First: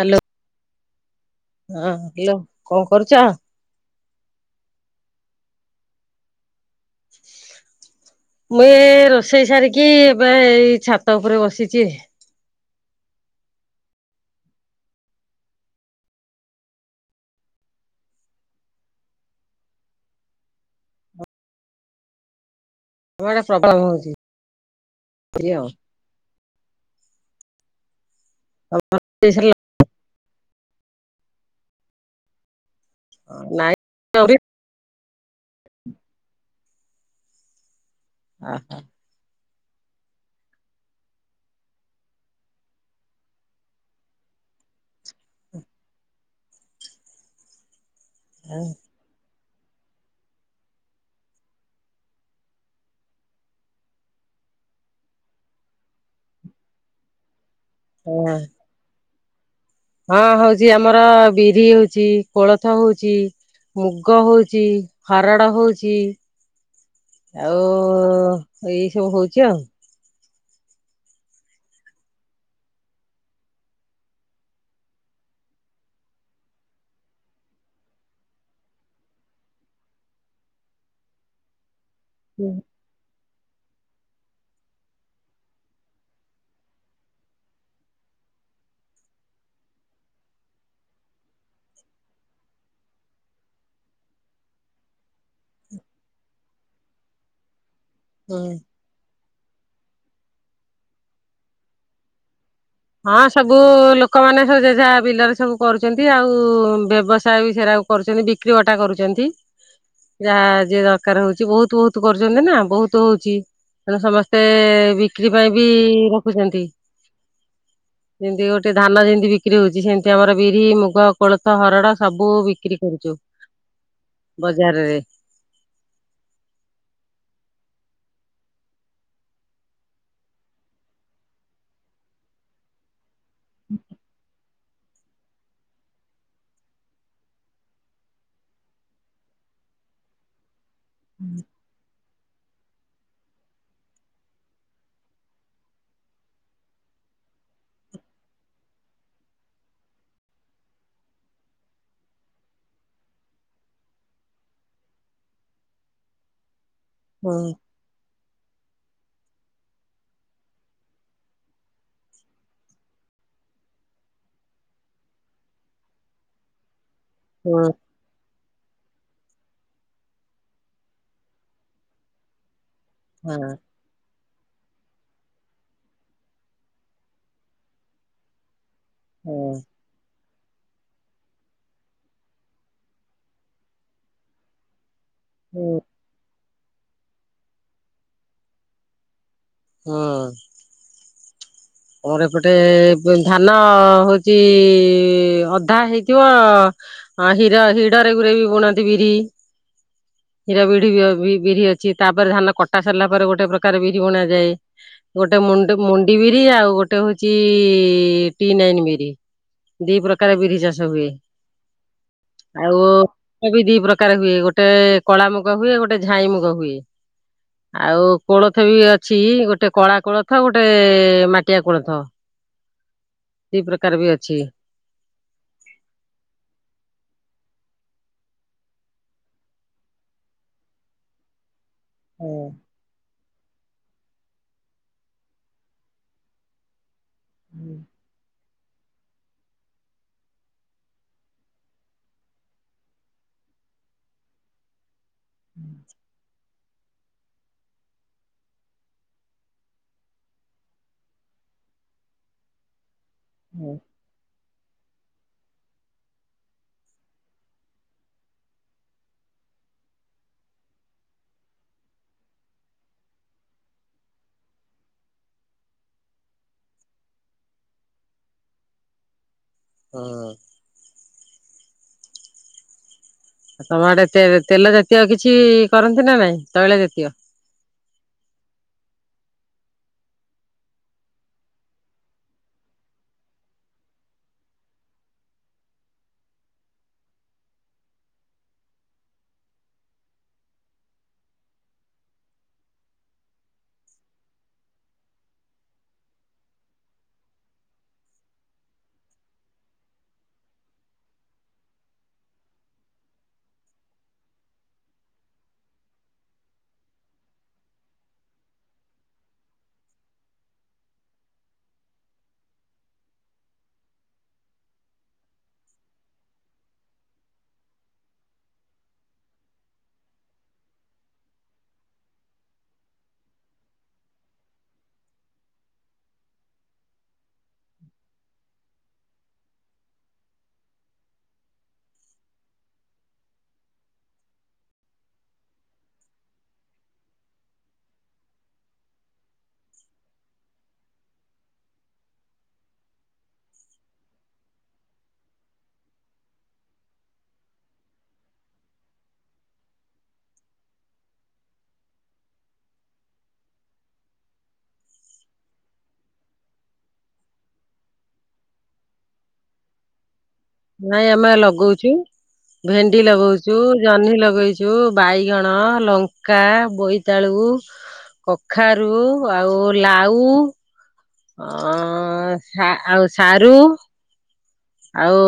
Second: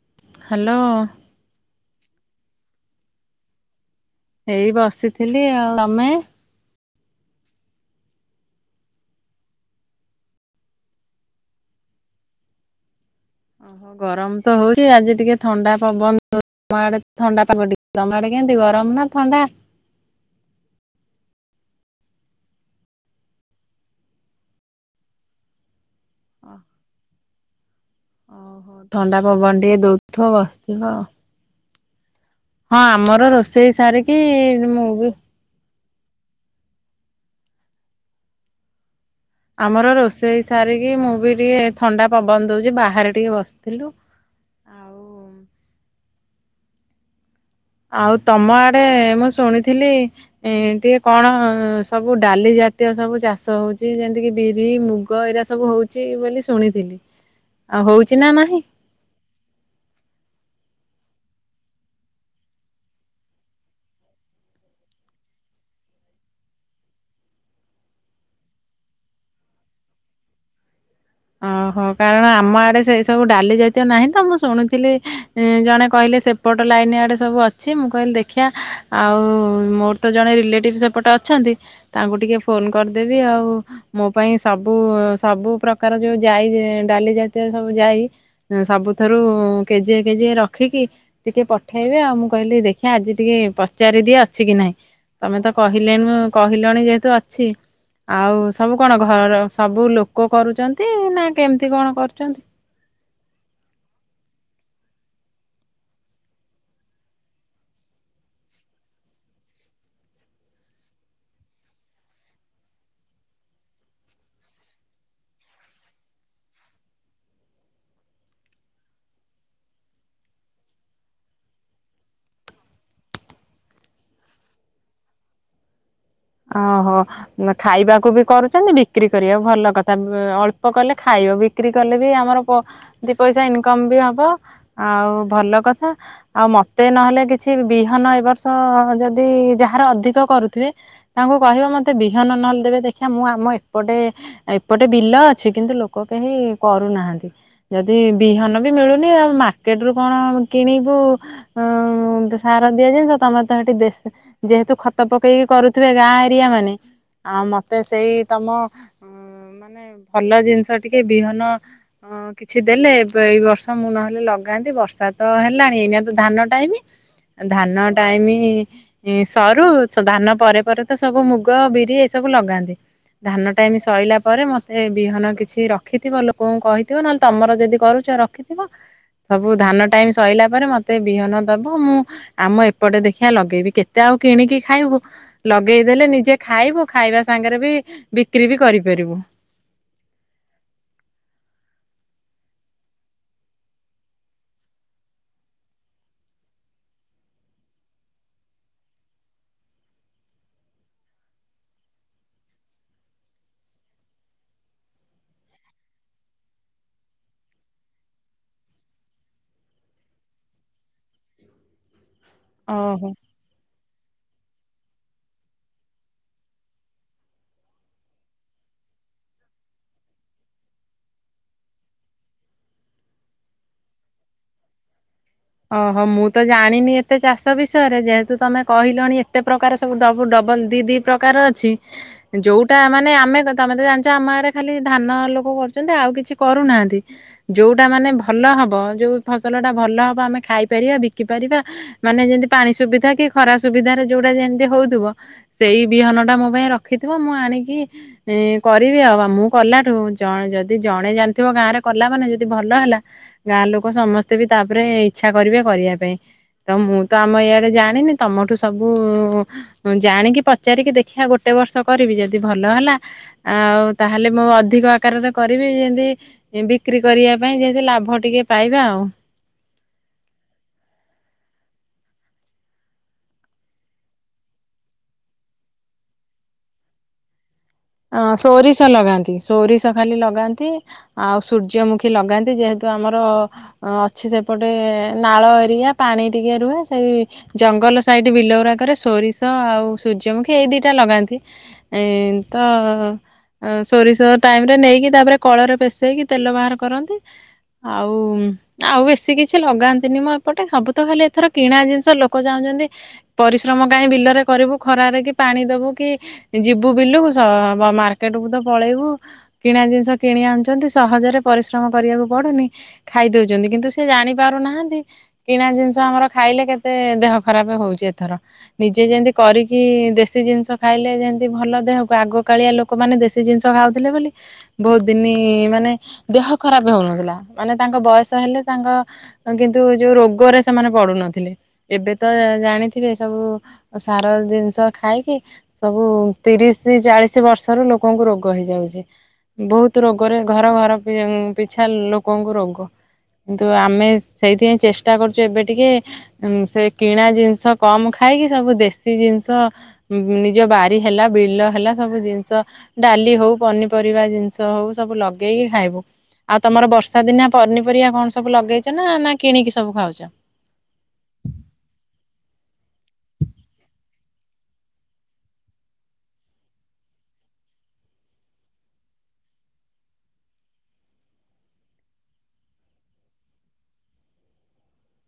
Hello. Hello. ହଁ hello କଣ କରୁଛ? ଏଇ ବସିଥିଲି ଆଉ। ତମେ? [inaudible] ମୁଁ ଏ ରୋଷେଇ ସାରିକି ଏବେ ଏଇ ଛାତ ଉପରେ ବସିଛି। ହ ଗରମ ତ ହଉଚି ଆଜି ଟିକେ ଥଣ୍ଡା ପବନ ଦଉ ଆମ ଆଡେ ଥଣ୍ଡା ପାଗ ଟିକେ। ତମ ଆଡେ କେମିତି ଗରମ ନା ଥଣ୍ଡା? ଆମ ଆଡେ ପ୍ରବଳ ହୋଉଛି। [unintelligible] ହଁ। ଅହ ଥଣ୍ଡା ରୋଷେଇ ପବନ ଟିକେ ଦଉଥିବ ବସିଥିବ। ହଁ ଆମର ସରିଲା ରୋଷେଇ ନାଇଁ ସାରିକି ମୁଁ ବି ଆହା। ଆମର ରୋଷେଇ ସାରିକି ମୁଁ ବି ଟିକେ ଥଣ୍ଡା ପବନ ଦେଉଛି ବାହାରେ ଟିକେ ବସିଥିଲୁ। ଆଉ ଆଉ ତମ ଆଡେ ମୁଁ ଶୁଣିଥିଲି ଏନ୍ତି କଣ ସବୁ ଡାଲି ଜାତୀୟ ସବୁ ଚାଷ ହଉଛି। ଯେମିତି କିି ବିରି ମୁ ଗ ଏଇରା ସବୁ ହୋଉଛି ବୋଲି ଶୁଣିଥିଲି। ଆଉ ହୋଉଛି ନା ନାହିଁ? ହଁ ହଉଛି ଆମର ବିରି ହୋଉଛି କୋଳଥ ହୋଉଛି। ମୁଗ ହଉଚି ହରଡ଼ ହଉଚି। ଆଉ ଏଇ ସବୁ ହଉଚି ଆଉ। ଅ ହ। କାରଣ ଆମ ଆଡେ ସେଇ ସବୁ ଡାଲି ଜାତୀୟ ନାହିଁ ତ ମୁଁ ଶୁଣୁଥିଲି ଜଣେ କହିଲେ ସେପଟ ଲାଇନ୍ ଆଡ଼େ ସବୁ ଅଛି। ମୁଁ କହିଲି ଦେଖିବା ଆଉ ମୋର ତ ଜଣେ ରିଲେଟିଭ୍ ସେପଟେ ଅଛନ୍ତି। ତାଙ୍କୁ ଟିକେ ହୁଁ। ଫୋନ୍ କରିଦେବି ଆଉ, ମୋ ପାଇଁ ସବୁ ସବୁ ପ୍ର କାର ଯୋଉ ଜାଇ ଡାଲି ଜାତୀୟ ସବୁ ଜାଇ ସବୁଥରୁ କେଜିଏ କେଜିଏ ରଖିକି ଟିକେ ପଠେଇବେ ଆଉ। ମୁଁ କହିଲି ଦେଖିଆ ଆଜି ଟିକେ ପଚାରି ଦିଏ ଅଛି କି ନାହିଁ। ତମେ ତ କହିଲେନୁ କହିଲଣି ଯେହେତୁ ଅଛି ଆଉ ସବୁ କଣ ଘର ସବୁ ଲୋକ କରୁଚନ୍ତି ନା କେମିତି କଣ କରୁଚନ୍ତି? ହଁ ସବୁ ଲୋକମାନେ ସବୁ ଜେଝା ବିଲରେ ସବୁ କରୁଛନ୍ତି। ଆଉ ବ୍ୟବସାୟ ବି ସେରା କରୁଚନ୍ତି ବିକ୍ରି ବଟା କରୁଚନ୍ତି। ଯାହା ଯିଏ ଦରକାର ହଉଚି, ବହୁତୁ ବହୁତୁ କରୁଛନ୍ତି ନା ବହୁତୁ ହଉଚି। ତେଣୁ ସମସ୍ତେ ବିକ୍ରି ପାଇଁ ବି ରଖୁଚନ୍ତି। ଯେମିତି ଗୋଟେ ଧାନ ଯେମିତି ବିକ୍ରି ହଉଚି, ସେମିତି ଆମର ବିରି, ମୁଗ, କୋଳଥ, ହରଡ଼ ସବୁ ବିକ୍ରି କରୁଚୁ। ବଜାରରେ। ଅ ହ। ନା ଖାଇବାକୁ ବି କରୁଚନ୍ତି। ବିକ୍ରି କରିବାକୁ, ଭଲ କଥା ଅଳ୍ପ କଲେ ଖାଇବ ବି ବିକ୍ରି କଲେ ବି ଆମର ପ ଦି ପଇସା ଇନକମ୍ ବି ହବ। ଆଉ ଭଲ କଥା। ଆଉ ମତେ ନହେଲେ କିଛି ବିହନ ଏ ବର୍ଷ ଯଦି ଯାହାର ଅଧିକ କରୁଥିବେ ତାଙ୍କୁ କହିବ ମତେ ବିହନ ନହେଲେ ଦେବେ ଦେଖିବା ମୁଁ ଆମ ଏପଟେ ଏପଟେ ବିଲ ଅଛି, କିନ୍ତୁ ଲୋକ କେହି କରୁନାହାନ୍ତି। ଯଦି ବିହନ ବି ମିଳୁନି, ଆଉ ମାର୍କେଟ ରୁ କଣ କିଣିବୁ ଉଁ ସାର ଦିଆ ଜିନିଷ, ତମେ ତ ସେଠି ଦେଶି ଯେହେତୁ ଖତ ପକେଇକି କରୁ ଥିବେ ଗାଁ ଏରିଆ ମାନେ, ହୁଁ ଆଉ ମତେ ସେଇ ତମ ମାନେ ଭଲ ଜିନିଷ ଟିକେ ବିହନ କିଛି ଦେଲେ ଏବେ ଏଇ ବର୍ଷ ମୁଁ ନହେଲେ ଲଗାନ୍ତି। ବର୍ଷା ତ ହେଲାଣି ଏଇନା ତ ଧାନ ଟାଇମ୍। ହ ଧାନ ଟାଇମି ସରୁ ଧାନ ପରେ ପରେ ତ ସବୁ ମୁଗ, ବିରି ଏ ସବୁ ଲଗାନ୍ତି। ହଁ ଧାନ ଟାଇମ୍ ଶଇଲା ପରେ ମତେ ବିହନ କିଛି ରଖିଥିବ ଲୋକଙ୍କୁ କହିଥିବ ନହେଲେ ତମର ଯଦି କରୁଚ ରଖିଥିବ। ହଁ ସବୁ ଧାନ ଟାଇମି ସଇଲା ପରେ ମତେ ବିହନ ଦବ। ମୁଁ ଆମ ଏପଟେ ଦେଖିଆ ଲଗେଇବି। କେତେ ଆଉ କିଣିକି ଖାଇବୁ। ହୁଁ ଲଗେଇଦେଲେ ନିଜେ ଖାଇବୁ। ଖାଇବା ସାଙ୍ଗରେ ବି ବିକ୍ରି ବି କରିପାରିବୁ। ହଁ। ଆମର ଏପଟେ ଧାନ ହଉଚ ଅଧା ହେଇଥିବ ହଁ ହିର ହିଡରେ ଗୁରେ ବି ବୁଣନ୍ତି ବିରି। ହିର ବିରି ବିରି ଅଛି। ତାପରେ ଧାନ କଟା ସରିଲା ପରେ ଗୋଟେ ପ୍ରକାର ବିରି ବୁଣାଯାଏ। ଗୋଟେ ମୁଣ୍ଡ୍ ମୁଣ୍ଡି ବିରି। ଆଉ ଗୋଟେ ହଉଛି ଟି ନାଇନ୍ ବିରି। ଦି ପ୍ରକାର ବିରି ଚାଷ ହୁଏ। ଆଉ ଓହୋ। ମୁଗ ବି ଦି ପ୍ରକାର ହୁଏ। ଗୋଟେ କଳା ମୁଗ ହୁଏ, ଗୋଟେ ଝାଇଁ ମୁଗ ହୁଏ। ଆଉ କୋଳଥ ବି ଅଛି, ଗୋଟେ କଳା କୋଳଥ ଗୋଟେ ମାଟିଆ କୋଳଥ। ଦି ପ୍ରକାର ବି ଅଛି। ଓହୋ। ମୁଁ ତ ଜାଣିନି ଏତେ ଚାଷ ବିଷୟରେ, ଯେହେତୁ ତମେ କହିଲଣି ଏତେ ପ୍ରକାର ସବୁ ଡବୁ ଡବଲ୍ ଦି ଦି ପ୍ରକାର ଅଛି ହଁ ଯୋଉ ଟା ମାନେ ଆମେ କଥାମେ ତ ଜାଣିଛ ଆମ ଆଡେ ଖାଲି ଧାନ ଲୋକ କରୁଛନ୍ତି ଆଉ କିଛି କରୁନାହାନ୍ତି। ଯୋଉଟା ମାନେ ଭଲ ହବ ଯୋଉ ଫସଲ ଟା ଭଲ ହବ ଆମେ ଖାଇ ପାରିବା ବିକି ପାରିବା ମାନେ ଯେମିତି ପାଣି ସୁବିଧା କି ଖରା ସୁବିଧାରେ ଯଉଟା ଯେମିତି ହଉଥିବ ସେଇ ବିହନ ଟା ମୋ ପାଇଁ ରଖିଥିବ ମୁଁ ଆଣିକି ଁ କରିବି ଆଉ। ବା ମୁଁ କଲାଠୁ ଜଣ ଯଦି ଜଣେ ଜାଣିଥିବ ଗାଁ ରେ କଲା ମାନେ ଯଦି ଭଲ ହେଲା ଗାଁ ଲୋକ ସମସ୍ତେ ବି ତାପରେ ଇଚ୍ଛା କରିବେ କରିବା ପାଇଁ। ତ ମୁଁ ତ ଆମ ଏଇଆଡେ ଜାଣିନି ତମଠୁ ସବୁ ଜାଣିକି ପଚାରିକି ଦେଖିବା ଗୋଟେ ବର୍ଷ କରିବି ଯଦି ଭଲ ହେଲା ଆଉ ତାହେଲେ ମୁଁ ଅଧିକ ଆକାରରେ କରିବି ଯେମିତି ବିକ୍ରି କରିବା ପାଇଁ ଯେମିତି ଲାଭ ଟିକେ ପାଇବା ଆଉ। ହଁ ଆଉ ଆଡେ ତେ ତେଲ ଜାତୀୟ କିଛି କରନ୍ତି ନା ନାଇଁ ତୈଳ ଜାତୀୟ? ଅ ସୋରିଷ ଲଗାନ୍ତି ସୋରିଷ ଖାଲି ଲଗାନ୍ତି। ଆଉ ସୂର୍ଯ୍ୟମୁଖୀ ଲଗାନ୍ତି ଯେହେତୁ ଆମର ଅ ଅଛି ସେପଟେ ନାଳ ଏରିଆ ପାଣି ଟିକେ ରୁହେ ସେଇ ଜଙ୍ଗଲ ସାଇଡ ବିଲଉରା। କରେ ସୋରିଷ ଆଉ ସୂର୍ଯ୍ୟମୁଖୀ ଏଇ ଦିଇଟା ଲଗାନ୍ତି। ଏତ ସୋରିଷ ଟାଇମ ରେ ନେଇକି ତାପରେ କଳରେ ପେସେଇକି ତେଲ ବାହାର କରନ୍ତି। ଆଉ ଆଉ ବେଶୀ କିଛି ଲଗାନ୍ତିନି ମୁଁ ଏପଟେ ସବୁ ତ ଖାଲି ଏଥର କିଣା ଜିନିଷ ଲୋକ ଚାହୁଁଛନ୍ତି ପରିଶ୍ରମ କାହିଁ ବିଲରେ କରିବୁ ଖରାରେ କି ପାଣି ଦବୁ କି ଯିବୁ ବିଲୁ ମାର୍କେଟକୁୁ ତ ପଳେଇବୁ କିଣା ଜିନିଷ କିଣି ଆଣୁଛନ୍ତି ସହଜରେ ପରିଶ୍ରମ କରିବାକୁ ପଡୁନି। ଖାଇଦଉଛନ୍ତି, କିନ୍ତୁ ସେ ଜାଣି ପାରୁନାହାନ୍ତି କିଣା ଜିନିଷ ଆମର ଖାଇଲେ କେତେ ଦେହ ଖରାପ ହଉଛି ଏଥର। ନିଜେ ଯେମତି କରିକି ଦେଶୀ ଜିନିଷ ଖାଇଲେ ଯେମତି ଭଲ ଦେହ ଆଗ କାଳିଆ ଲୋକମାନୋନ ଦେଶୀ ଜିନିଷ ଖାଉଥିଲେ ବୋଲି ବହୁତ ଦିନ ମାନେ ଦେହ ଖରାପ ହଉନଥିଲା। ମାନେ ତାଙ୍କ ବୟସ ହେଲେ ତାଙ୍କ କିନ୍ତୁ ଯୋଉ ରୋଗରେ ସେମାନେ ପଡୁନଥିଲେ। ଏବେ ତ ଜାଣିଥିବେ ସବୁ ସାର ଜିନିଷ ଖାଇକି ସବୁ ତିରିଶ ଚାଳିଶ ବର୍ଷରୁ ଲୋକଙ୍କୁ ରୋଗ ହେଇଯାଉଛି। ବହୁତ ରୋଗରେ ଘର ଘର ପିଛା ଲୋକଙ୍କୁ ରୋଗ। କିନ୍ତୁ ଆମେ ସେଇଥିପାଇଁ ଚେଷ୍ଟା କରୁଛୁ ଏବେ ଟିକେ ସେ କିଣା ଜିନିଷ କମ ଖାଇକି ସବୁ ଦେଶୀ ଜିନିଷ ନିଜ ବାରି ହେଲା ବିଲ ହେଲା ସବୁ ଜିନିଷ ଡାଲି ହଉ ପନିପରିବା ଜିନିଷ ହଉ ସବୁ ଲଗେଇକି ଖାଇବୁ। ଆଉ ତମର ବର୍ଷା ଦିନି ପନିପରିବା କଣ ସବୁ ଲଗେଇଛ ନା ନା କିଣିକି ସବୁ ଖାଉଛ। ନାଇଁ ଆମେ ଲଗଉଛୁ। ଭେଣ୍ଡି ଲଗଉଛୁ, ଜହ୍ନି ଲଗେଇଛୁ, ବାଇଗଣ, ଲଙ୍କା, ବୋଇ ଟାଳୁ, କଖାରୁ ଆଉ ଲାଉ। ଅ ଆଉ ସାରୁ। ଆଉ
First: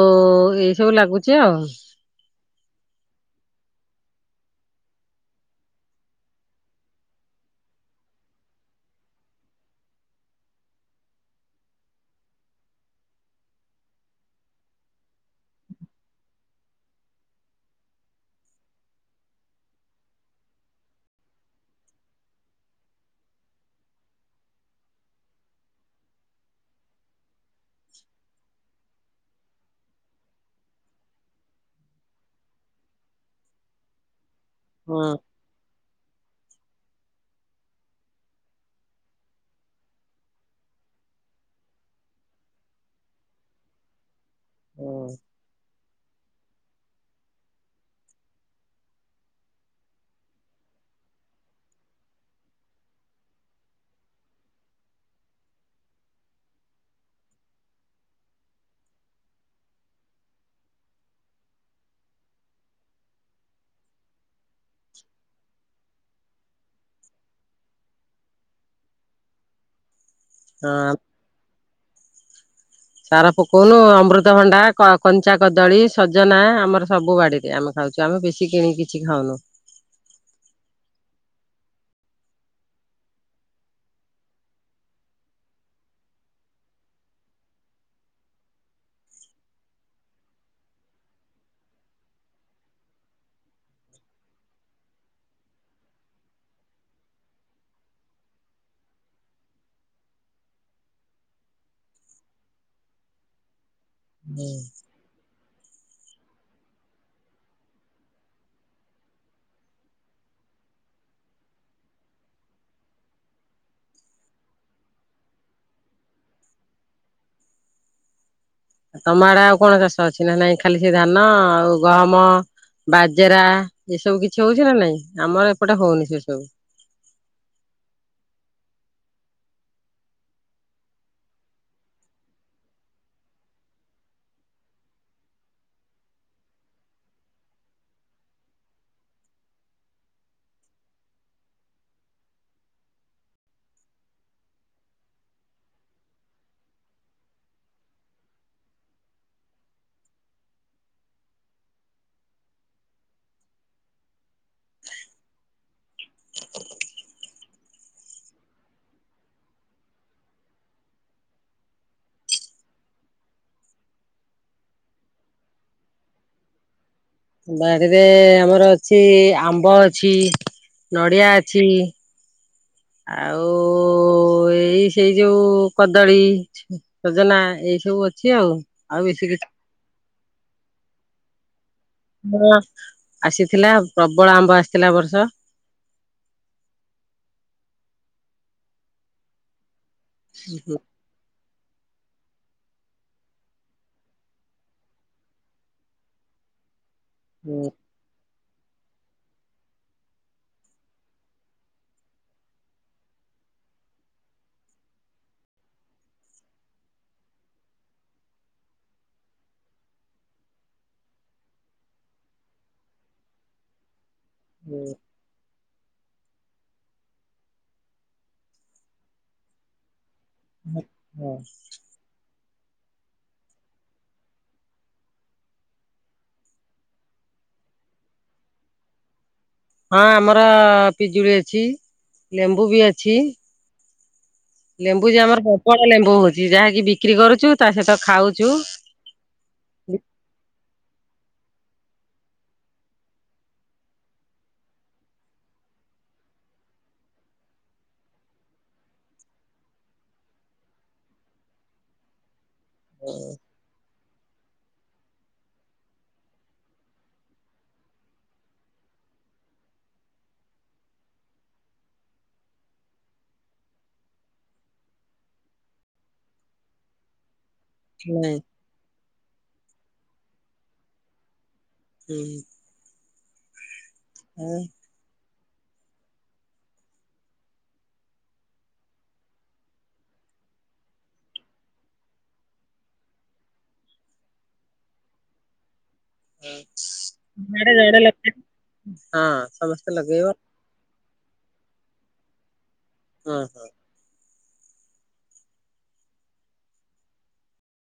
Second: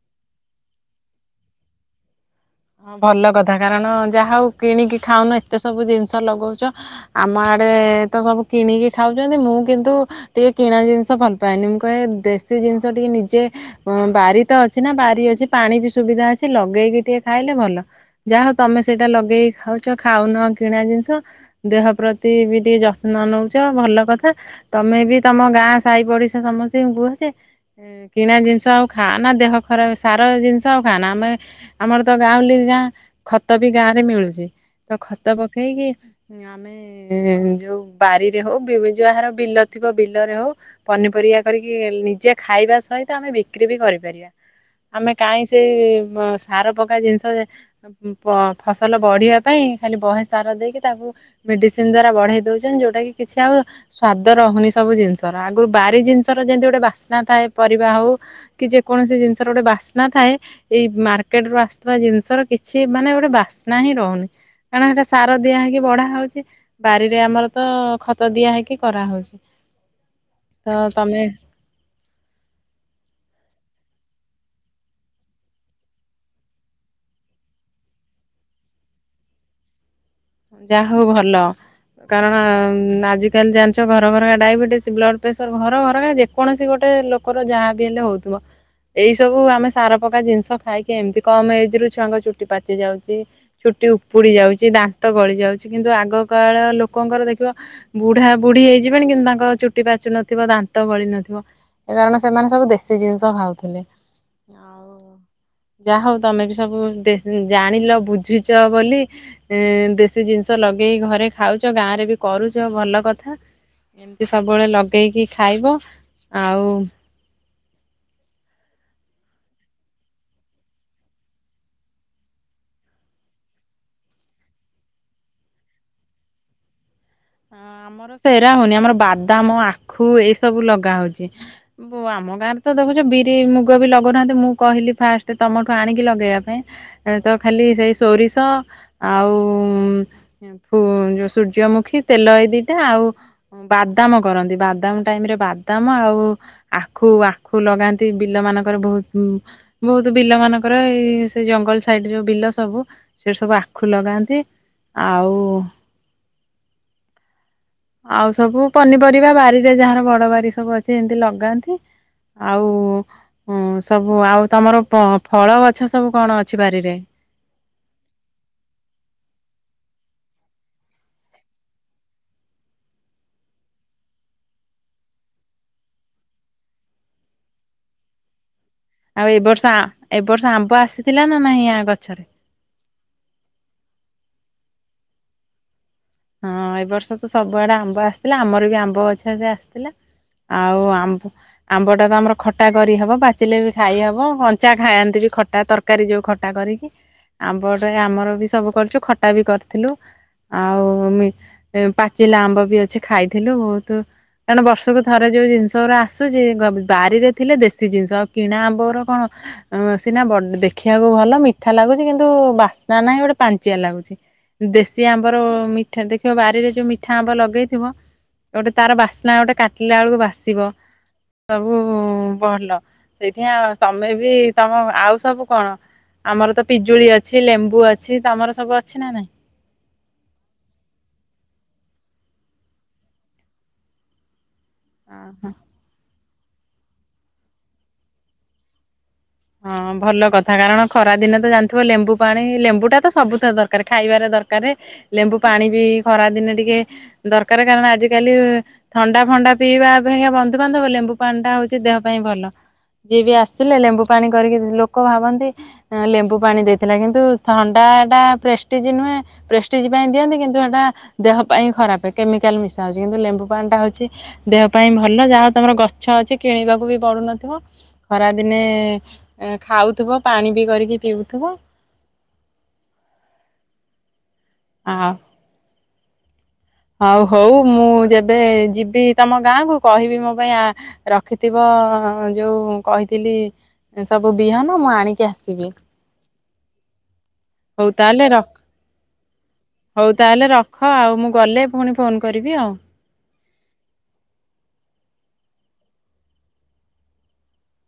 ଏଇସବୁ ଲାଗୁଛି ଆଉ। ହଁ ଭଲ କଥା କାରଣ ଯାହା ହଉ କିଣିକି ଖାଉନ ଏତେ ସବୁ ଜିନିଷ ଲଗଉଛ ଆମ ଆଡେ ତ ସବୁ କିଣିକି ଖାଉଛନ୍ତି। ମୁଁ କିନ୍ତୁ ଟିକେ କିଣା ଜିନିଷ ଭଲ ପାଏନି ମୁଁ କହେ ଦେଶୀ ଜିନିଷ ଟିକେ ନିଜେ ଉଁ ବାରି ତ ଅଛି ନା ବାରି ଅଛି ପାଣି ବି ସୁବିଧା ଅଛି ଲଗେଇକି ଟିକେ ଖାଇଲେ ଭଲ। ଯାହା ହଉ ତମେ ସେଇଟା ଲଗେଇକି ଖାଉଚ ଖାଉନ କିଣା ଜିନିଷ। ଦେହ ପ୍ରତି ବି ଟିକେ ଯତ୍ନ ନଉଚ ଭଲ କଥା। ତମେ ବି ତମ ଗାଁ ସାହି ପଡିଶା ସମସ୍ତେ କୁହନ୍ତେ କିଣା ଜିନିଷ ଆଉ ଖା ନା ଦେହ ଖରାପ ସାର ଜିନିଷ ଆଉ ଖାନ ଆମେ ଆମର ତ ଗାଁଉଲିଙ୍ଗ ଗାଁ ଖତ ବି ଗାଁ ରେ ମିଳୁଚି ତ ହୁଁ ଖତ ପକେଇକି ଆମେ ଏ ଯୋଉ ବାରିରେ ହଉ ବି ବି ଯାହାର ବିଲ ଥିବ ବିଲରେ ହଉ ପନିପରିବା କରିକି ନିଜେ ଖାଇବା ସହିତ ଆମେ ବିକ୍ରି ବି କରିପାରିବା। ହୁଁ ଆମେ କାଇଁ ସେ ବ୍ ସାର ପକା ଜିନିଷ ପ ଫସଲ ବଢିବା ପାଇଁ ଖାଲି ବହେ ସାର ଦେଇକି ତାକୁ ମେଡିସିନ ଦ୍ଵାରା ବଢେଇ ଦଉଛନ୍ ଯୋଉଟା କି କିଛି ଆଉ ସ୍ଵାଦ ରହୁନି ସବୁ ଜିନିଷର ଆଗୁରୁ ବାରି ଜିନିଷର ଯେମିତି ଗୋଟେ ବାସ୍ନା ଥାଏ ପରିବା ହଉ କି ଯେକୌଣସି ଜିନିଷ ର ଗୋଟେ ବାସ୍ନା ଥାଏ ଏଇ ମାର୍କେଟ ରୁ ଆସୁ ଥିବା ଜିନଷର କିଛି ମାନେ ଗୋଟେ ବାସ୍ନା ହିଁ ରହୁନି। କାରଣ ହେଟା ସାର ଦିଆହେଇକି ବଢା ହଉଚି ବାରିରେ ଆମର ତ ଖତ ଦିଆ ହେଇକି କରାହଉଚି। ହଁ ତମେ ସାର ପକଉନୁ ଅମୃତଭଣ୍ଡା କ କଞ୍ଚା କଦଳୀ ସଜନା ଆମର ସବୁ ବାଡିରେ ଆମେ ଖାଉଚୁ ଆମେ ବେଶୀ କିଣିକି କିଛି ଖାଉନୁ। ଯା ହଉ ଭଲ। କାରଣ ଆଜି କାଲି ଜାନଚ ଘର ଘରକା ଡାଇବେଟିସ୍ ବ୍ଲଡ ପ୍ରେସର ଘର ଘରକା ଯେ କୌଣସି ଗୋଟେ ଲୋକର ଯାହା ବି ହେଲେ ହଉଥିବ। ଏଇ ସବୁ ଆମେ ସାର ପକା ଜିନିଷ ଖାଇକି ଏମତି କମ ଏଜ ରୁ ଛୁଆଙ୍କ ଚୁଟି ପାଚି ଯାଉଚି। ଚୁଟି ଉପୁଡି ଯାଉଚି ଦାନ୍ତ ଗଳି ଯାଉଛି କିନ୍ତୁ ଆଗକାଳ ଲୋକଙ୍କର ଦେଖିବ ବୁଢା ବୁଢୀ ହେଇଯିବେଣି କିନ୍ତୁ ତାଙ୍କ ଚୁଟି ପାଚୁ ନଥିବ ଦାନ୍ତ ଗଳି ନଥିବ। ଏ କାରଣ ସେମାନେ ସବୁ ଦେଶୀ ଜିନିଷ ଖାଉଥିଲେ ଆଉ। ଯାହା ହୋଉ ତମେ ବି ସବୁ ଜାଣିଲ ବୁଝିଚ ବୋଲି ଇଁ ଦେଶୀ ଜିନିଷ ଲଗେଇ ଘରେ ଖାଉଚ ଗାଁରେ ବି କରୁଚ ଭଲ କଥା। ଏମିତି ସବୁବେଳେ ଲଗେଇକି ଖାଇବ ଆଉ। ତମଆଡେ ଆଉ କଣ ଚାଷ ଅଛି ନା ନାଇଁ ଖାଲି ସେଇ ଧାନ ଆଉ ଗହମ। ବାଜେରା ଏସବୁ କିଛି ହଉଛି ନା ନାଇଁ ଆମର ଏପଟେ ହୋଉ ନି ସେ ସବୁ। ହଁ ଆମର ସେରା ହୋଉନି ଆମର ବାଦାମ ଆଖୁ ଏଇ ସବୁ ଲଗା ହଉଚି। ବୋ ଆମ ଗାଁରେ ତ ଦେଖୁଚ ବିରି ମୁଗ ବି ଲଗୁଉନାହାନ୍ତି ମୁଁ କହିଲି ଫାଷ୍ଟ ତମଠୁ ଆଣିକି ଲଗେଇବା ପାଇଁ। ତ ଖାଲି ସେଇ ସୋରିଷ ଆଉ ଯେ ଫୁ ଯୋଉ ସୂର୍ଯ୍ୟମୁଖୀ ତେଲ ଏଇ ଦିଇଟା ଆଉ। ବାଦାମ କରନ୍ତି ବାଦାମ ଟାଇମରେ ବାଦାମ ଆଉ। ଆଖୁ ଆଖୁ ଲଗାନ୍ତି ବିଲ ମାନଙ୍କରେ ବୋହୁତ ବୋହୁତ ବିଲ ମାନଙ୍କର ଏଇ ସେ ଜଙ୍ଗଲ ସାଇଟ୍ ଯୋଉ ବିଲ ସବୁ। ସେଇଠି ସବୁ ଆଖୁ ଲଗାନ୍ତି ଆଉ। ଆଉ ସବୁ ପନିପରିବା ବାରିରେ ଯାହାର ବଡ ବାରି ସବୁ ଅଛି ଏମିତି ସବୁ ଲଗାନ୍ତି। ଆଉ। ହଁ ସବୁ ଆଉ ତମର ଫଳ ଗଛ ସବୁ କଣ ଅଛି ବାରିରେ? ବାଡିରେ ଆମର ଅଛି ଆମ୍ବ ଅଛି ନଡିଆ ଅଛି। ଆଉ ଓ ଏଇ ସେଇ ଯୋଉ କଦଳୀ ସଜନା ଏଇ ସବୁ ଅଛି ଆଉ। ବେଶୀ ଆଉ ଏ କିଛି ବର୍ଷ ଆ ଏବ ବର୍ଷ ଆମ୍ବ ଆସିଥିଲା ନା ନାହିଁ ୟା ଗଛରେ। ହ ଆସିଥିଲା ପ୍ରବଳ ଆମ୍ବ ଆସିଥିଲା ଏ ବର୍ଷ। ହଁ ଏ ବର୍ଷ ତ ସବୁଆଡେ ଆମ୍ବ ଆସିଥିଲା ଆମର ବି ଆମ୍ବ ଗଛ ରେ ଆସିଥିଲା। ଆଉ ଆମ୍ବ ଆମ୍ବ ଟା ତ ଆମର ଖଟା କରିହବ ପାଚିଲେ ବି ଖାଇହବ କଞ୍ଚା ଖାଆୟାନ୍ତି ବି ଖଟା ତରକାରୀ ଯୋଉ ଖଟା କରି ଆମ୍ବଟେ ଆମର ବି ସବୁ କରିଛୁ ଖଟା ବି କରିଥିଲୁ ଆଉ ମମି ପାଚିଲା ଆମ୍ବ ବି ଅଛି ଖାଇଥିଲୁ ବହୁତ କାରଣ ବର୍ଷକୁ ଥରେ ଯୋଉ ଜିନିଷଗୁରା ଆସୁଛି ବାରିରେ ଥିଲେ ଦେଶୀ ଜିନିଷ କିଣା ଆମ୍ବର କଣ ସିନା ଦେଖିବାକୁ ଭଲ ମିଠା ଲାଗୁଛି କିନ୍ତୁ ବାସ୍ନା ନାହିଁ ଗୋଟେ ପାଞ୍ଚିଆ ଲାଗୁଛି। ଦେଶୀ ଆମ୍ବର ମି ଠ ଦେଖିବ ବାରିରେ ଯୋଉ ମିଠା ଆମ୍ବ ଲଗେଇଥିବ ଗୋଟେ ତାର ବାସ୍ନା ଗୋଟେ କାଟିଲା ବେଳକୁ ବାସ୍ନା ଆସିବ ସବୁ ହୁଁ ଭଲ ସେଇଠି ତମେ ବି ତମ ଆଉ ସବୁ କଣ। ଆମର ତ ପିଜୁଳି ଅଛି ଲେମ୍ବୁ ଅଛି ତମର ସବୁ ଅଛି ନା ନାଇଁ? ହଁ ଆମର ପିଜୁଳି ଅଛି ଲେମ୍ବୁ ବି ଅଛି। ଲେମ୍ବୁ ଯେ ଆମର ପ୍ରବଳ ଲେମ୍ବୁ ହଉଛି ଯାହାକି ବିକ୍ରି କରୁଛୁ ତା ସହିତ ଖାଉଛୁ। ହଁ ହୁଁ ଭଲ କଥା କାରଣ ଖରା ଦିନେ ତ ଜାଣିଥିବ ଲେମ୍ବୁ ପାଣି ଲେମ୍ବୁ ଟା ତ ସବୁଥିରେ ଦରକାର ଖାଇବାରେ ଦରକାର। ଲେମ୍ବୁ ପାଣି ବି ଖରା ଦିନେ ଟିକେ ଦରକାର କାରଣ ଆଜିିକାଲି ଥଣ୍ଡା ଫଣ୍ଡା ପିଇବା ଅପେକ୍ଷା ବନ୍ଧୁବାନ୍ଧବ ଲେମ୍ବୁ ପାଣି ଟା ହଉଛି ଦେହ ପାଇଁ ଭଲ। ଯିଏ ବି ଆସିଲେ ଲେମ୍ବୁ ପାଣି କରିକି ଲୋକ ଭାବନ୍ତି ଲେମ୍ବୁ ପାଣି ଦେଇଥିଲା କିନ୍ତୁ ଥଣ୍ଡା ଟା ପ୍ରେଷ୍ଟିଜ ନୁହେଁ ପ୍ରେଷ୍ଟିଜି ପାଇଁ ଦିଅନ୍ତି କିନ୍ତୁ ହେଟା ଦେହ ପାଇଁ ଖରାପ କେମିକାଲ୍ ମିଶାହଉଛି କିନ୍ତୁ ଲେମ୍ବୁ ପାଣିଟା ହଉଛି ଦେହ ପାଇଁ ଭଲ ଯାହାହଉ ତମର ଗଛ ଅଛି କିଣିବାକୁ ବି ପଡୁନଥିବ। ଜଣେ ଖରାଦିନେ ଖାଉଥିବ ପାଣି ବି କରିକି ପିଉଥିବ। ହୁଁ ହ ହୁଁ। ଆ। ହଉ ହଉ ମୁଁ ଯେବେ ଯିବି ତମ ଗାଁକୁ କହିବି ମୋ ପାଇଁ ଆ ରଖିଥିବ ଯୋଉ କହିଥିଲି ସେ ସବୁ ବିହନ ମୁଁ ଆଣିକି ଆସିବି। [unintelligible] ହଉ ତାହେଲେ ରଖ ହଁ ସମସ୍ତେ ଲଗେଇବ। ହ ଆଉ ମୁଁ ଗଲେ ପୁଣି ଫୋନ୍ କରିବି ଆଉ। ହଁ ହଁ।